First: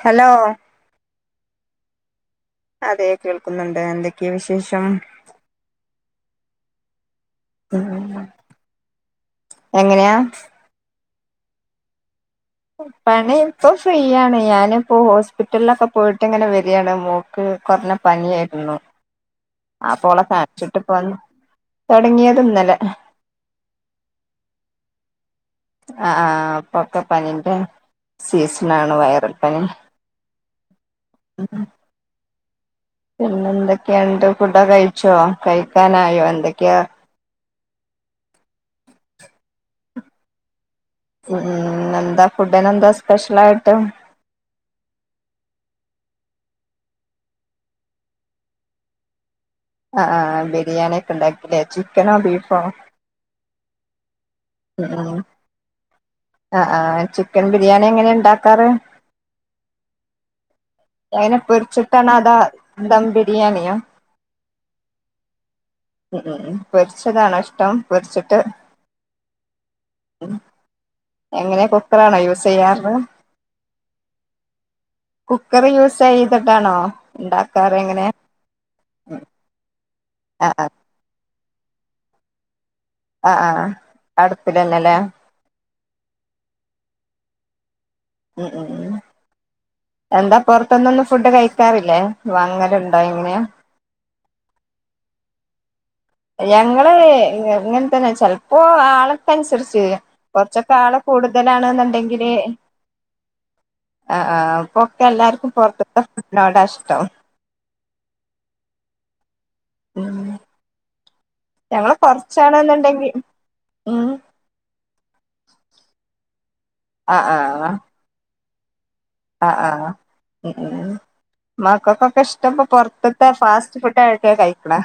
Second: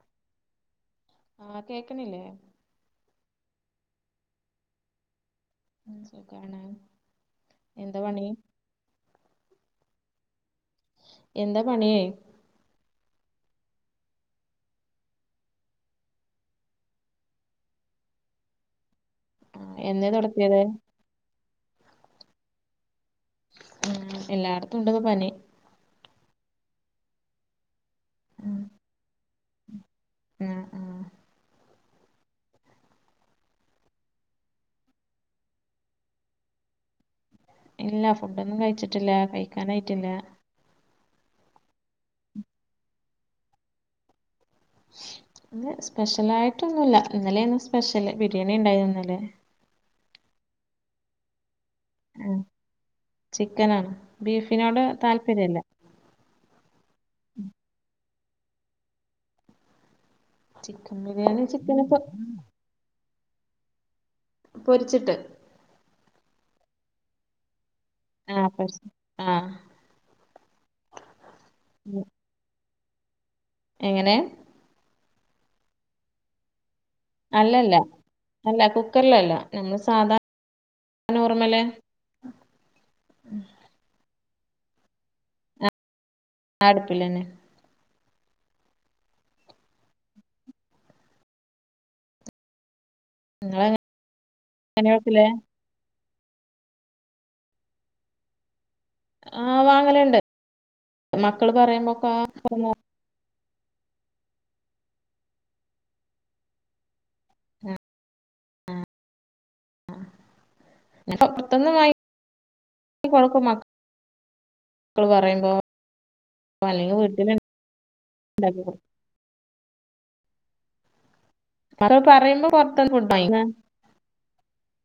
Hello ആ കേക്ക്ണില്ലേ അതെ കേൾക്കുന്നുണ്ട് എന്തൊക്കെ വിശേഷം ഉം സുഖാണ് എന്താ പണി എങ്ങനെയാ എന്താ പണി പണി പ്പം ഫ്രീയാണ് ഞാന്പ്പോ ഹോസ്പിറ്റലിലൊക്കെ പോയിട്ട്ങ്ങനെ വെരാണ് മോൾക്ക് ല്ല പനിയായ്ര്ന്നു ആഹ് എന്നേ അപ്പോളെ തൊടത്തിയത് കാണ്ച്ച്ട്ട്പ്പം തൊടങ്ങിയത് ന്നലെ ആ എല്ലായ്ട്ത്തുണ്ട്പ്പോ പനി ആ ആ പ്പൊക്കെ പനിന്റെ ഉം സീസണാണ് വൈറൽപ്പനി ആഹ് ആഹ് പിന്നെ എന്തൊക്കെയ്ണ്ട് ഫുഡൊക്കെഴിച്ചോ കഴിക്കാനായോ എന്തൊക്കെയാ ഇല്ല ഫുഡൊന്നും കഴ്ച്ചിട്ടില്ല കഴിക്കാനായ്ട്ടില്ല ഉം, ഫുഡിന് എന്താ ഫുഡിനെന്താ സ്പെഷ്യൽ ആയിട്ട് ആ സ്പെഷ്യൽ ആയിട്ടൊന്നുമില്ല ഇന്നലെ സ്പെഷ്യല് ബിരിയാണി ഉണ്ടായിരുന്നു ഇന്നലെ ആ, ബിരിയാണി ഒക്കെ ഉണ്ടാക്കില്ലേ ചിക്കനോ ആഹ് ബീഫോ ചിക്കനാണ് ബീഫിനോട് താല്പര്യല്ല ആ, ആ ചിക്കൻ ബിരിയാണി എങ്ങനെ ഉണ്ടാക്കാറ്. ചിക്കൻ അയിനെ ബിരിയാണി ചിക്കന് പൊ പൊരിച്ചിട്ടാണ് അതാ എന്താ ബിരിയാണിയോ പൊരിച്ചിട്ട് ഉം, പൊരിച്ചതാണോ ഇഷ്ടം ആ, പൊരിച്ചിട്ട് ആ എങ്ങനെ കുക്കറാണോ യൂസ് ചെയ്യാറ് എങ്ങനെ കുക്കർ യൂസ് ചെയ്തിട്ടാണോ അല്ലല്ല ഇണ്ടാക്കാറ് എങ്ങനെ അല്ല കുക്കറിലല്ല നമ്മ ആ, ആ നോർമല് ആ, ആ, അടുപ്പിലല്ല അല്ലേ ആടുപ്പില് ഉം ഉം എന്താ പൊറത്തൊന്നൊന്നും ഫുഡ് കഴിക്കാറില്ലേ അങ്ങന [unintelligible] കറി വെക്കില്ലേ ഞങ്ങളെ ഇങ്ങനെ തന്നെ ചെ ഓ ആളൊക്കെ ആഹ് അനുസരിച്ച് വാങ്ങലുണ്ട് കൊറച്ചൊക്കെ ആള് മക്കള് പറയുമ്പോക്കെ കൂടുതലാണെന്നുണ്ടെങ്കില് [unintelligible] ആ, ആ ഇപ്പൊക്കെ എല്ലാർക്കും പുറത്തത്തെ ഫുഡിനോടാ ഇഷ്ടം. ഉം, ഉം, ഉം ആ ഇപ്പൊ പുറത്തുന്ന വാങ്ങി ഞങ്ങള് കൊറച്ചാണെന്നുണ്ടെങ്കി കൊടുക്ക ഉം മക്കള് പറയുമ്പോ അപ്പ അല്ലെങ്കിൽ വീട്ടില് ആ, ആ, ഉം, ഉം മക്കള് മക്കൾക്കൊക്കെ ഇഷ്ട പറയുമ്പോ ഇപ്പൊ പുറത്തുന്ന് ഫുഡ് വാങ്ങി പൊറത്തത്തെ ഫാസ്റ്റ് ഫുഡ് ആയിട്ട കഴിക്കണെ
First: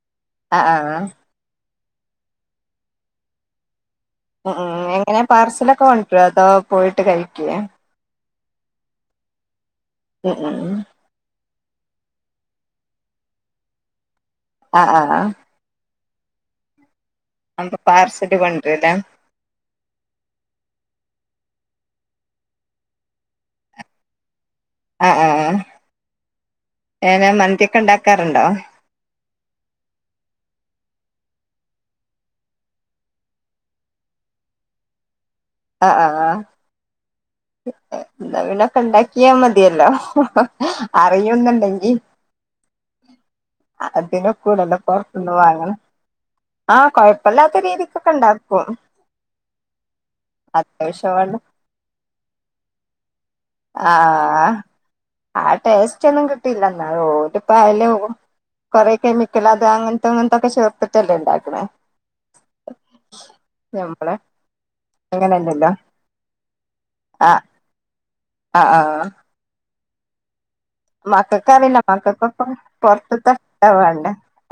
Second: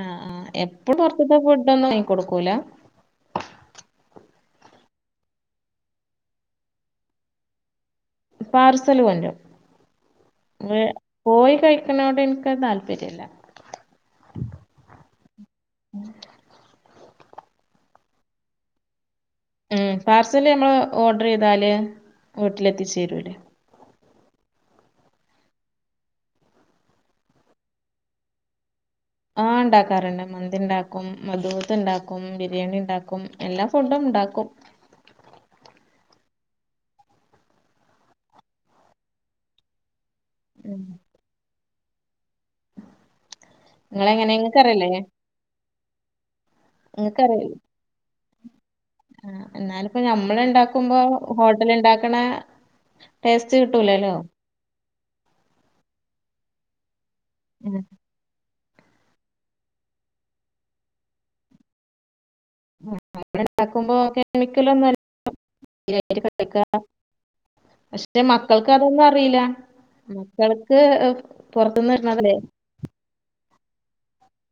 ആ, ആ എപ്പളും പുറത്തത്തെ ഫുഡ് ഒന്നും ഇങ്ങനെ കൊടുക്കൂല. ഉ, ഉം എങ്ങനെ പാർസലൊക്കെ കൊണ്ട് വരുവോ അതോ പോയിട്ട് കഴിക്കുവോ? പാർസല് വരും ഉം ഉം പോയി കഴിക്കണോട് എനിക്ക് താല്പര്യല്ല. ആ ആ ആ ഉം അപ്പ പാർസല് കൊണ്ടരല്ലേ ഉം, പാർസല് നമ്മള് ഓർഡർ ചെയ്താല് വീട്ടിലെത്തിച്ചേരൂല്ലേ. ആ, ആ എങ്ങ നെ മന്തിയൊക്കെ ഉണ്ടാക്കാറുണ്ടോ. ആ ഉണ്ടാക്കാറുണ്ട്, മന്തി ഉണ്ടാക്കും മധുത്ത് ഉണ്ടാക്കും ബിരിയാണി ഉണ്ടാക്കും എല്ലാ ഫുഡും ഉണ്ടാക്കും ആ ആ, ആ അങ്ങനൊക്കെ ഉണ്ടാക്കിയാ മതിയല്ലോ. ഉം അറിയുന്നുണ്ടെങ്കി [unintelligible] അതൊക്കെ നിങ്ങളെങ്ങനെ കൂടുതല് ഇപ്പ നിങ്ങക്കറിയില്ലേ വാങ്ങല് ആ, കുഴപ്പില്ലാത്ത രീതിക്കൊക്കെ ഉണ്ടാക്കും. ആ എന്നാലിപ്പോ നമ്മൾ ഉണ്ടാക്കുമ്പോ ഹോട്ടലണ്ട ആ, ആ ടേസ്റ്റ് എന്നത് കിട്ടില്ല എന്നാ ഉം ഇവിടിപ്പായല കുറെ കെമിക്കൽ അത് അങ്ങനത്തെ അങ്ങനത്തൊക്കെ ചേർത്ത്ട്ടല്ലേ ഇണ്ടാക്കണേ അവിടെണ്ടാക്കുമ്പോ കെമിക്കലൊന്നും അങ്ങനെയല്ലല്ലോ കട്ടക്ക ആഹ് പക്ഷെ ആഹ് മക്കൾക്ക് അതൊന്നും അറിയില്ല മക്കൾക്ക് മക്കൾക്കാവില്ല പൊറത്തുന്ന് മക്കൾക്കൊ വരുന്നതല്ലേ പൊറത്തത്തൊവണ്ട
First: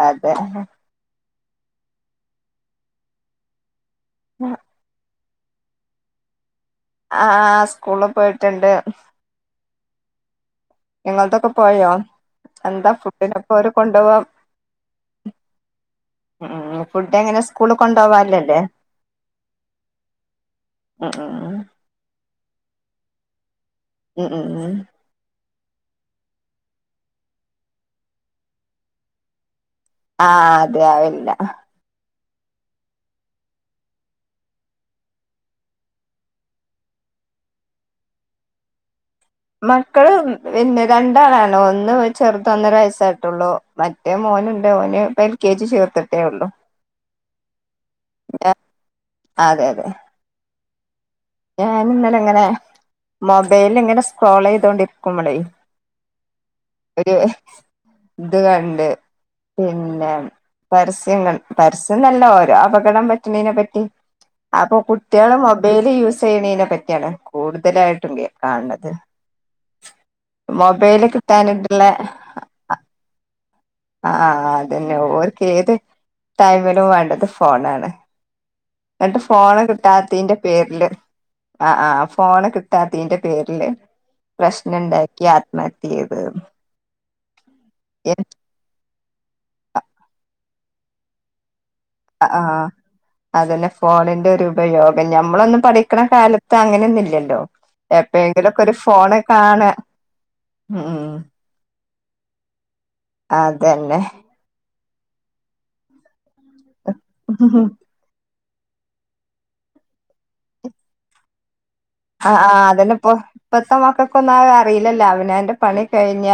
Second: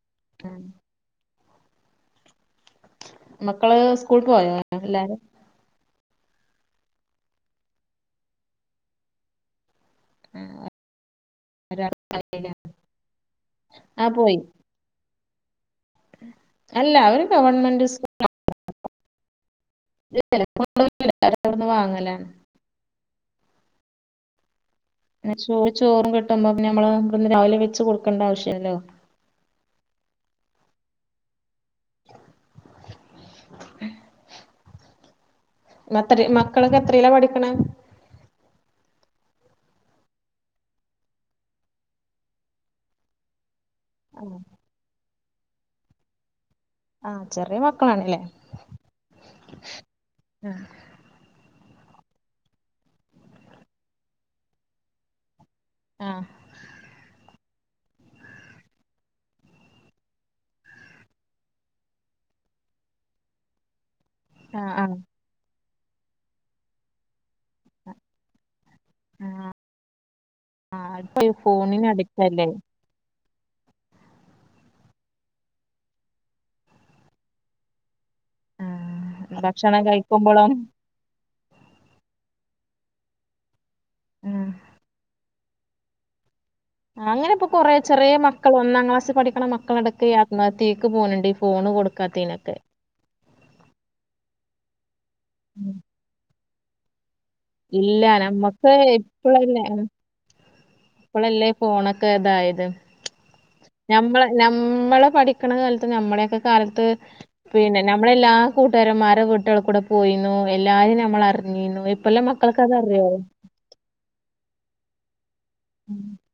അതെ ഉം. മക്കള് സ്കൂൾ പോയോ എല്ലാരും ആ സ്കൂളില് പോയിട്ടുണ്ട് ഉം ഞങ്ങത്തൊക്കെ പോയോ എന്താ ഫുഡിനപ്പോ അവര് കൊണ്ടു ആഹ് പോവാ പോയി ഉം അല്ല ഫുഡ് അവര് എങ്ങനെ സ്കൂള് ഗവൺമെന്റ് കൊണ്ടോവല്ലല്ലേ ഉം ഉം എല്ലരുംവിന്ന് വാങ്ങലാണ് ഉം ഉം ഉം എന്നന്ന ചോറ് ചോറും കിട്ടുമ്പോ പിന്ന നമ്മള് ഇന്ന് രാവിലെ വെച്ച് കൊടുക്കണ്ട ആവശ്യല്ലോ ആ അതെ ആവില്ല ഉഏ [unintelligible] അത്ര മക്കളൊക്കെ എത്രല്ല പഠിക്കണം മക്കള് പിന്നെ രണ്ടാളാണഒന്ന് ചെറുതൊന്നര വയസ്സായിട്ടുള്ളൂ മറ്റേ മോനുണ്ട് ഓന് ഇപ്പം എൽ കെ ജി ചേർക്കട്ടേ ഉള്ളു ആഹ് ചെറിയ മക്കളാണല്ലേ അതെ അതെ ആ ഞാൻ ഇന്നല ഇങ്ങനെ മൊബൈല ഇങ്ങനെ സ്ക്രോൾ ചെയ്തോണ്ടിരിക്കുംമ്പളേ ആഹ് ഒരു ഇത് കണ്ട് പിന്നെ പരസ്യം പരസ്യം നല്ല ഓരോ അപകടം പറ്റണതിനതിനെ പറ്റി അപ്പൊ ആഹ് ആഹ് കുട്ടികള് മൊബൈല് യൂസ് ചെയ്യണതിനെ പറ്റിയാണ് കൂടുതലായിട്ടും കാണുന്നത് മൊബൈല് അപ്പൊ ഈ ഫോണിന് കിട്ടാനിട്ടുള്ള അഡിക്റ്റ് അല്ലേ ആഹ് അതന്നെ ഓർക്ക് ഏത് ടൈമിലും വേണ്ടത് ഫോണാണ് എന്നിട്ട് ഫോണ് ഭക്ഷണം കിട്ടാത്തന്റെ കഴിക്കുമ്പോളും പേരില് ആ ആ ഫോൺ കിട്ടാത്തീന്റെ പേരില് പ്രശ്നണ്ടാക്കി നടത്തിയത് അങ്ങനെപ്പൊ കൊറേ ചെറിയ മക്കൾ ഒന്നാം ക്ലാസ്സി പഠിക്ക മക്കളടക്കം ആത്മഹത്തീക്ക് പോകണ്ടണ്ട്ഈ ഫോണ്ടു ആഹ് അതന്നെ ഫോണിന്റെ ഒരു ഉപയോഗം ഞമ്മളൊന്ന് പഠിക്കണ കാലത്ത് അങ്ങനെയൊന്ന ഇല്ലല്ലോ ഇല്ല എപ്പോങ്കിലുംക്കെ നമ്മക്ക് ഒരു ഫോണ് കാണ ഉം ഇപ്പോളല്ലേ ഫോണൊക്കെ ഇതായത് അതന്നെ നമ്മളെ നമ്മള് പഠിക്കണ കാലത്ത് നമ്മളൊക്കെ കാലത്ത് പിന്നെ നമ്മളെ എല്ലാ കൂട്ടുകാരന്മാരുടെ വീട്ടുകൾ കൂടെ പോയിന്നു എല്ലാരീം നമ്മൾ അറിഞ്ഞിുന്നു ആഹ് അതന്നെ ഇ പൊത്തമക്കക്ക അറിയില്ലല്ലോ അവനാന്റെ പണി കഴിഞ്ഞ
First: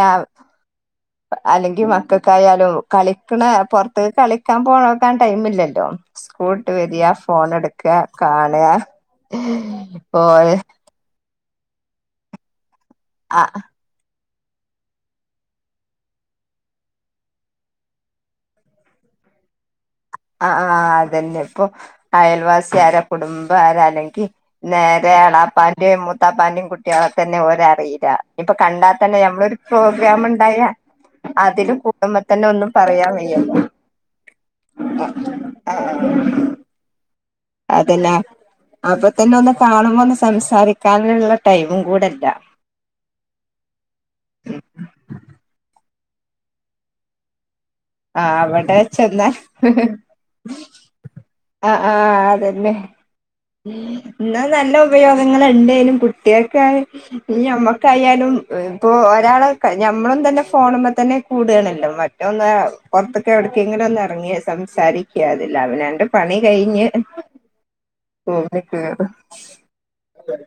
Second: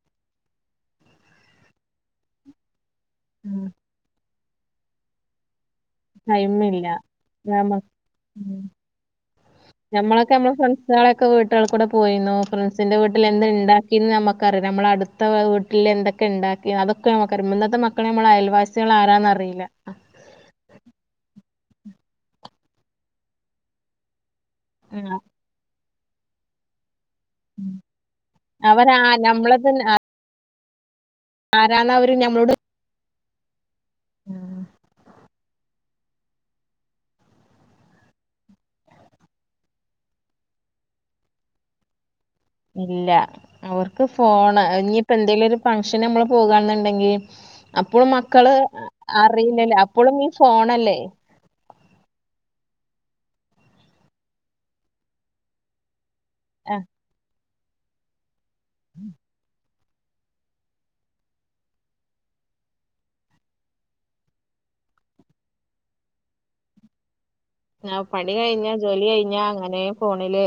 അല്ലെങ്കി മക്കൾക്കായാലും കളിക്കണ പുറത്ത് കളിക്കാൻ പോകാൻ ടൈമ ഇില്ലല്ലോ ല്ലോ സ്കൂളട്ട് ടൈമില്ല വരിയാ ഫോൺ എടുക്കുക കാണുക ഓ ഞമ്മളൊക്കെ നമ്മള് ഫ്രണ്ട്സുകളൊക്കെ വീട്ടുകൾക്ക കൂടെ പോയി ഫ്രണ്ട് ന്റെ വീട്ടിൽ ആഹ് എന്ത്തുണ്ടാക്കിന്ന് നമുക്ക് നമ്മള അടുത്ത വീട്ടിൽ എന്തൊക്കെ ഉണ്ടാക്കി അതൊക്കെ നമുക്ക ഇന്നത്തെ മക്കെ നമ്മൾ അയൽവാസികൾ ആരാ അല ആഹ് ആ അതന്നെ ഇപ്പൊ അയൽവാസി ആര കുടുംബ ആര അല്ലെങ്കി നേരെ ആ. എളാപ്പാന്റെയും മൂത്താപ്പാന്റെയും കുട്ട കുട്ട്യാ ളെ തന്നെ ര അറിയില്ല ഇപ്പൊ കണ്ടാൽ അവരാ തന്നെ ഞമ്മളൊരു നമ്മളത് പ്രോഗ്രാാം ഉണ്ടായാ അതില് ആരാന്ന കൂടുമ്പ തന്നെ ഒന്നും പറയാൻ വയ്യല്ലോ ആഹ് ആ ആ അതല്ലാ അപ്പൊ തന്നെ ഒന്ന് കാണുമ്പോ ഒന്ന് സംസാരിക്കാനുള്ള ടൈമും കൂടെല്ലാ ഇല്ല അവർക്ക് ഫോൺ ഇനിപ്പോ എന്തെിലും ഒരു ഫങ്ഷന് നമ്മള് പോകെന്നുണ്ടെങ്കിൽ അപ്പോളും ആ മക്കള് അവിടെ ചെന്നാൽ അറിയില്ലല്ലേ അപ്പളും ഈ ഫോണല്ലേ ആഹ് ആഹ് അതന്നെ എന്നാ നല്ല ഉപയോഗങ്ങൾ ഉണ്ടേലും ആ കുട്ടികൾക്കമ്മ കയാലും ഇപ്പോ ഒരാള് മ്മളും തന്നെ ഫോണുമ്മേ തന്നെ കൂടുണല്ലോ മറ്റന്ന് പുറത്തൊക്കെ എവിടക്ക ഇങ്ങടെ ഒന്ന് ഇറങ്ങിയ സംസാരിക്ക അതില്ല അവനാൻ്റെ പണി കഴിഞ്ഞ് പണി റൂമിൽ കഴിഞ്ഞ ജോലി കേറും കഴിഞ്ഞാ അങ്ങനെ ഫോണില്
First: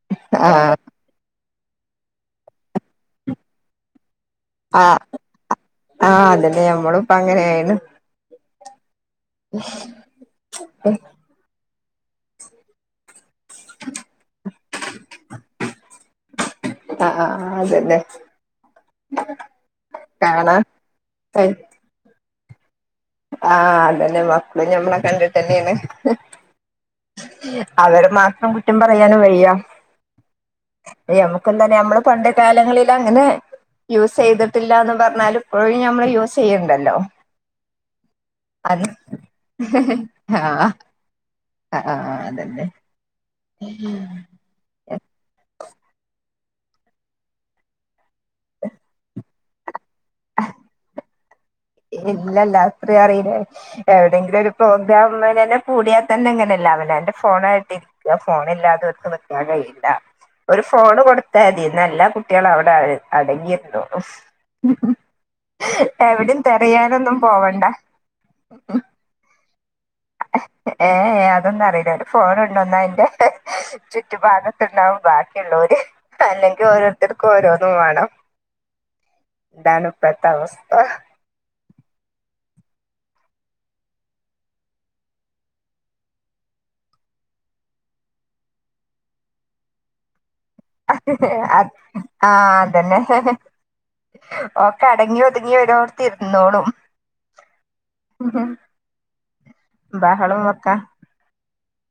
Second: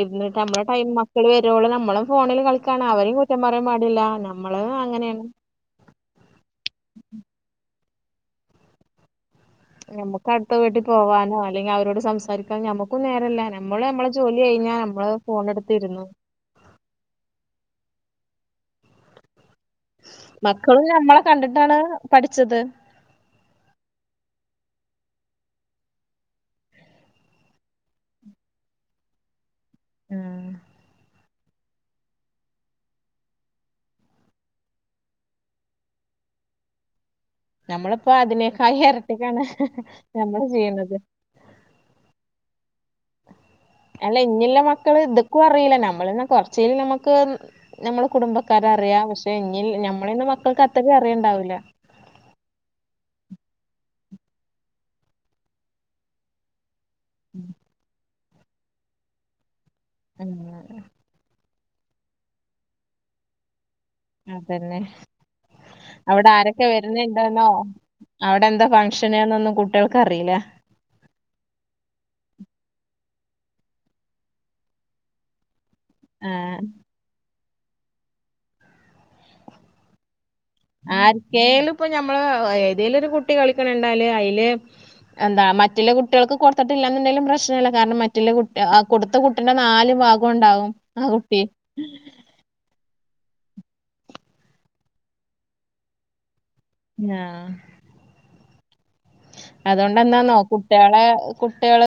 ഇ ആ നമ്മുടെ ടൈ മക്കള് വ രോളും നമ്മളും ഫോണിൽ കളിക്കാണ് അവരും കുറ്റം പറയാാൻ പാടില്ല നമ്മള് ആ അങ്ങനെയാണ് ആ അതല്ലേ നമ്മളും ഇപ്പ അങ്ങനെയായാണ് [unintelligible] നമ്മക്ക് അടുത്ത വീട്ടിൽ പോവാനോ അല്ലെങ്കിൽ അവരോട് സംസാരിക്കാനോ മ്മക്കും നേരല്ലേ നമ്മള് നമ്മള് ജോലി കഴിഞ്ഞാ നമ്മള് ഫോണ എടുത്തിരുന്നു ആ ആ അതല്ലെ മക്കള് നമ്മളെ കണ്ടിട്ടാണ് പഠിച്ചത് ആ അതന്നെ മക്കള ഞമ്മളെ കണ്ടിട്ട് തന്നെയാണ് അവര് മാത്രം കുറ്റം പറയാനും വഴിയ ആ നമുക്ക എന്തന്ന നമ്മള് പണ്ട് കാലങ്ങളിൽ അങ്ങനെ യൂസ് ചെയ്തിട്ടില്ലന്ന് പറഞ്ഞാല് ഇപ്പോഴ നമ്മള് യൂസ് ചെയ്യണ്ടല്ലോ നമ്മളിപ്പോ അതിനെക്കായി അത് ഇരട്ടിക്കാണ് നമ്മള് ചെയ്യുന്നത് ആ ആ അതന്നെ അല്ല ഇഞുള്ള മക്കള് ഇതൊക്കും അറിയില്ല നമ്മൾന്ന കൊറച്ച നമ്മുക്ക് നമ്മൾ കുടുംബക്കാര അറിയാം പക്ഷെ ഇതിൽ ഞമ്മളന്നെ മക്കൾക്ക് അത്രയും അറിയേണ്ടാവില്ല ഇല്ലല്ലാ അത്രയും അറിയില്ലേ എവിടെയെങ്കിലും ഒരു പ്രോഗ്രാംന്നെ കൂടിയാൽ തന്നെ എങ്ങനെല്ല അവന ഫോണായിട്ടരിക്ക ഫോണില്ലാതെ വർക്ക് നിക്കാൻ കഴിയില്ല ഉം ഒരു ഫോൺ കൊടുത്തതി നല്ല കുട്ടികള അവിടെ അടങ്ങിയിരുന്നോളും എവിടെം വരുന്നുണ്ടോന്നോ അവിടെ എന്താ ഫക്ഷൻ ന്ന്നും കുട്ടി ഏഏ അതൊന്നും അറിയില്ല ഒരു ഫോൺ ഉണ്ടോന്ന അന്റെ [unintelligible] ചുറ്റു ഭാഗത്തുണ്ടാവും ബാക്കിയുള്ളവര് ആഹ് അല്ലെങ്കിൽ ഓരോരുത്തർക്കും ഓരോന്ന് വേണം എന്താണ് ഇപ്പത്തെ അവസ്ഥ ആർക്കേലും ഇപ്പൊ ഞമ്മള് ഏതേലുംരു കുട്ടി കളിക്കണണ്ടാല് അയില് എന്താ മറ്റുള്ള കുട്ടികൾക്ക് കൊടുത്തിട്ട്ല്ലന്നുണ്ടെിലും പ്രശ്നമല്ല കാരണം മറ്റ കുട്ട കൊടുത്ത കുട്ടിന്റെ നാല് ഭാഗ അ ആഹ അതെന്നെ ഓക്കെ അടങ്ങി ഒതുങ്ങി വരോർത്തിരുന്നോളും ആ ആ അതുകൊണ്ട് എന്താന്നോ കുട്ടികളെ കുട്ടികളെ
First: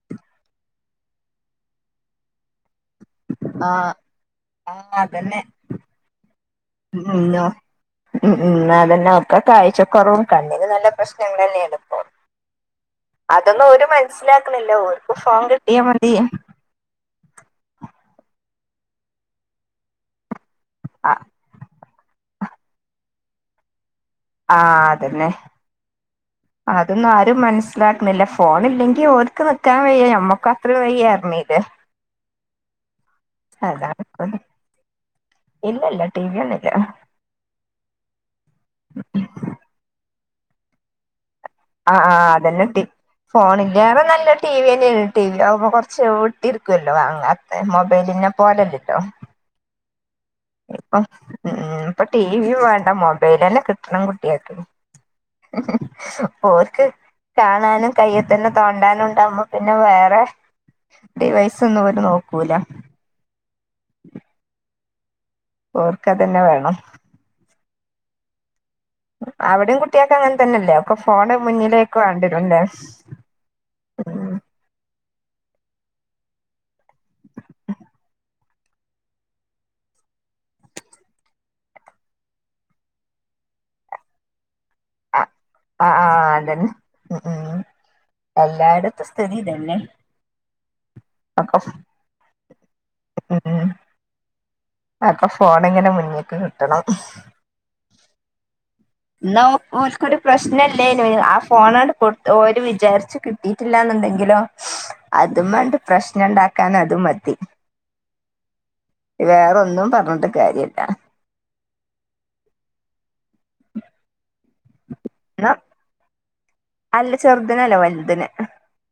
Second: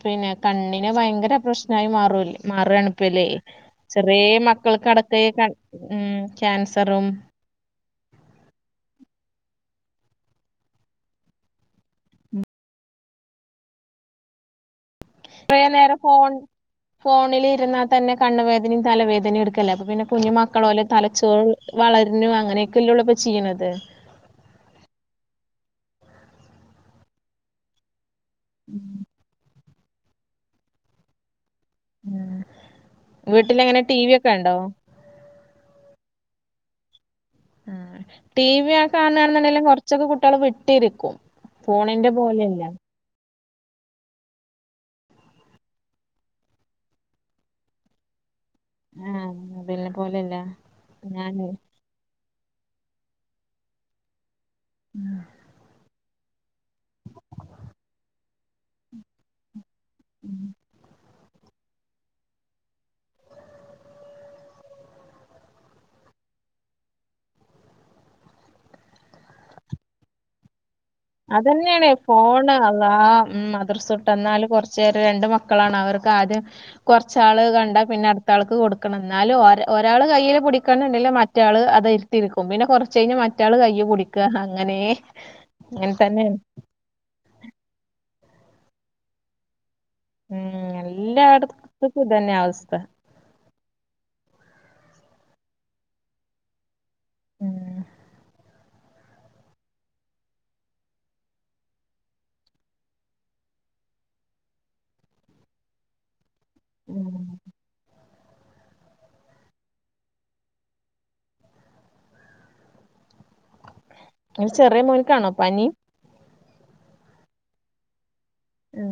പിന്നെ കണ്ണിന് ഭയങ്കര പ്രശ്നമായി മാറല്ലേ മാറാണ് ഇപ്പല്ലേ ആഹ് ചെറിയ ആഹ് മക്കൾക്ക്ടക്ക അതന്നെ ഇകണ ക്യാൻസറും ഉം ഉം അതെല്ലെ ഒക്കെ കാഴ്ച കുറവും കണ്ണിന് നല്ല പ്രശ്നങ്ങളല്ലെ ഇത് പം അതൊന്നും ഒരു മനസിലാക്കുന്നില്ല ഓർക്ക് ഫോം കുറേ കിട്ടിയാ നേരം മതി ഫോൺ ഫോണിൽ ഇരന്നാൽ തന്നെ കണ്ണുവേനയും തലവേദനയും എടുക്കല്ലെ അപ്പ പിന്നെ കുഞ്ഞു മക്കള പോലെ ആഹ് തലച്ചോറ് വളർന്നു അങ്ങനെയൊക്കെല്ലേ ഉള്ള ഇപ്പൊ ചെയ്യണത് ആ അതന്നെ അതൊന്നും ആരും മനസ്സിലാക്ക ല്ല ഫോണ ഇല്ലെങ്കി ഓൽക്ക് നിക്കാൻ വയ്യ നമ്മക്ക് അത്ര വയ്യായിരണീലെ വീട്ടിലെങ്ങനെ അത ടി വി ഒക്കെ ഉണ്ടോ ഇല്ല ഇല്ല ടടി വിയല്ലെ ടി വി ആകാണാണെങ്കിൽ കാണു കൊറച്ചൊക്കെ കുട്ടികൾ വിട്ടിരിക്കും ആ ഫോണിന്റെ ആ പോലെയല്ല അതന്നെ ഫോണിലേറെ നല്ല ടി വിന്നേണ് ടി വി ആകുമ്പോ കുറച്ച് വിട്ടിരിക്കുവല്ലോ വാങ്ങ മൊബൈലിന്നെ- [unintelligible] പോലല്ല ഞാനെ ഇപ്പൊ ടി. വി വേണ്ട മൊബൈലെന്നെ കിട്ടണം കുട്ടിയാക്ക്. ഓർക്ക് കാണാനും കയ്യിൽ തന്നെ തോണ്ടാനും ണ്ടാവുമ്പോ- പിന്നെ വേറെ ഡിവൈസൊന്ന [unintelligible] കൂല ഓർക്കതന്നെ വേണം. അവിടയും കുട്ടിയൊക്കെ അങ്ങനെ തന്നെല്ലേ അതന്നെയാണ് ഫോണ് അള്ളാ ഉം മതിർസുട്ട്ന്നാല് കുറച്ചേര രണ്ട് മക്കളാണ് അവർക്ക് ആദ്യം കുറച്ചാൾ കണ്ട പിന്നെ അടുത്ത ആൾക്ക് കൊടുക്കണം ന്നാലും ഒരാ- ഒരള് കയ്യിയില്ടിക്കുണ്ടെങ്കിൽ മറ്റാള അത് ഇരുത്തിരിക്കും പിന്നെ കുറച്ച്- കഴിഞ്ഞൽ മറ്റാള് കയ്യു പുടിക്കു. അങ്ങനെ ആ ആ... അങ്ങനെ ആ.. തന്നെയാണ് അതന്നെ ഉം.. ഉം.. എല്ലായിടത്തും സ്ഥിതിതന്നെ. ഉം എല്ലാടത്തക്കുംഇതന്നെ അവസ്ഥ അപ്പൊ ഫോണ്ങ്ങനെ മുന്നേക്കിട്ടണം ഉം ന്നാ ഓൽക്കൊരു പ്രശ്നല്ലേനും ആ.. ഫോണാണ്ട് കൊട്ത്ത് ഓല് വിചാരിച്ച് കിട്ടില്ല. ന്തെങ്കിലോ അതുംമണ്ട് പ്രശ്നണ്ടാക്കാൻ അത് ഉം മതി വേറൊന്നും പറഞ്ഞിട്ട് കാര്യല്ല. [inaudible] [inaudible] ചെറിയ മോൻക്കാണോ എന്നാ പനി അല്ല ചെറുതിനല്ലാ വലുതിന് ഉം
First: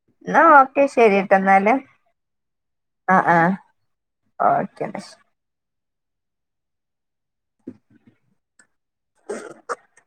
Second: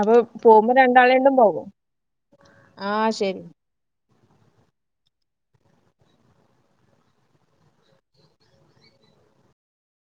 അപ്പൊ എന്നാ പോകുമ്പോ ഓക്കെ രണ്ടാളണ്ടും ശരിട്ടോ പോകും എന്നാല് ആ ശരി ഓക്കേന്നാ. [inaudible]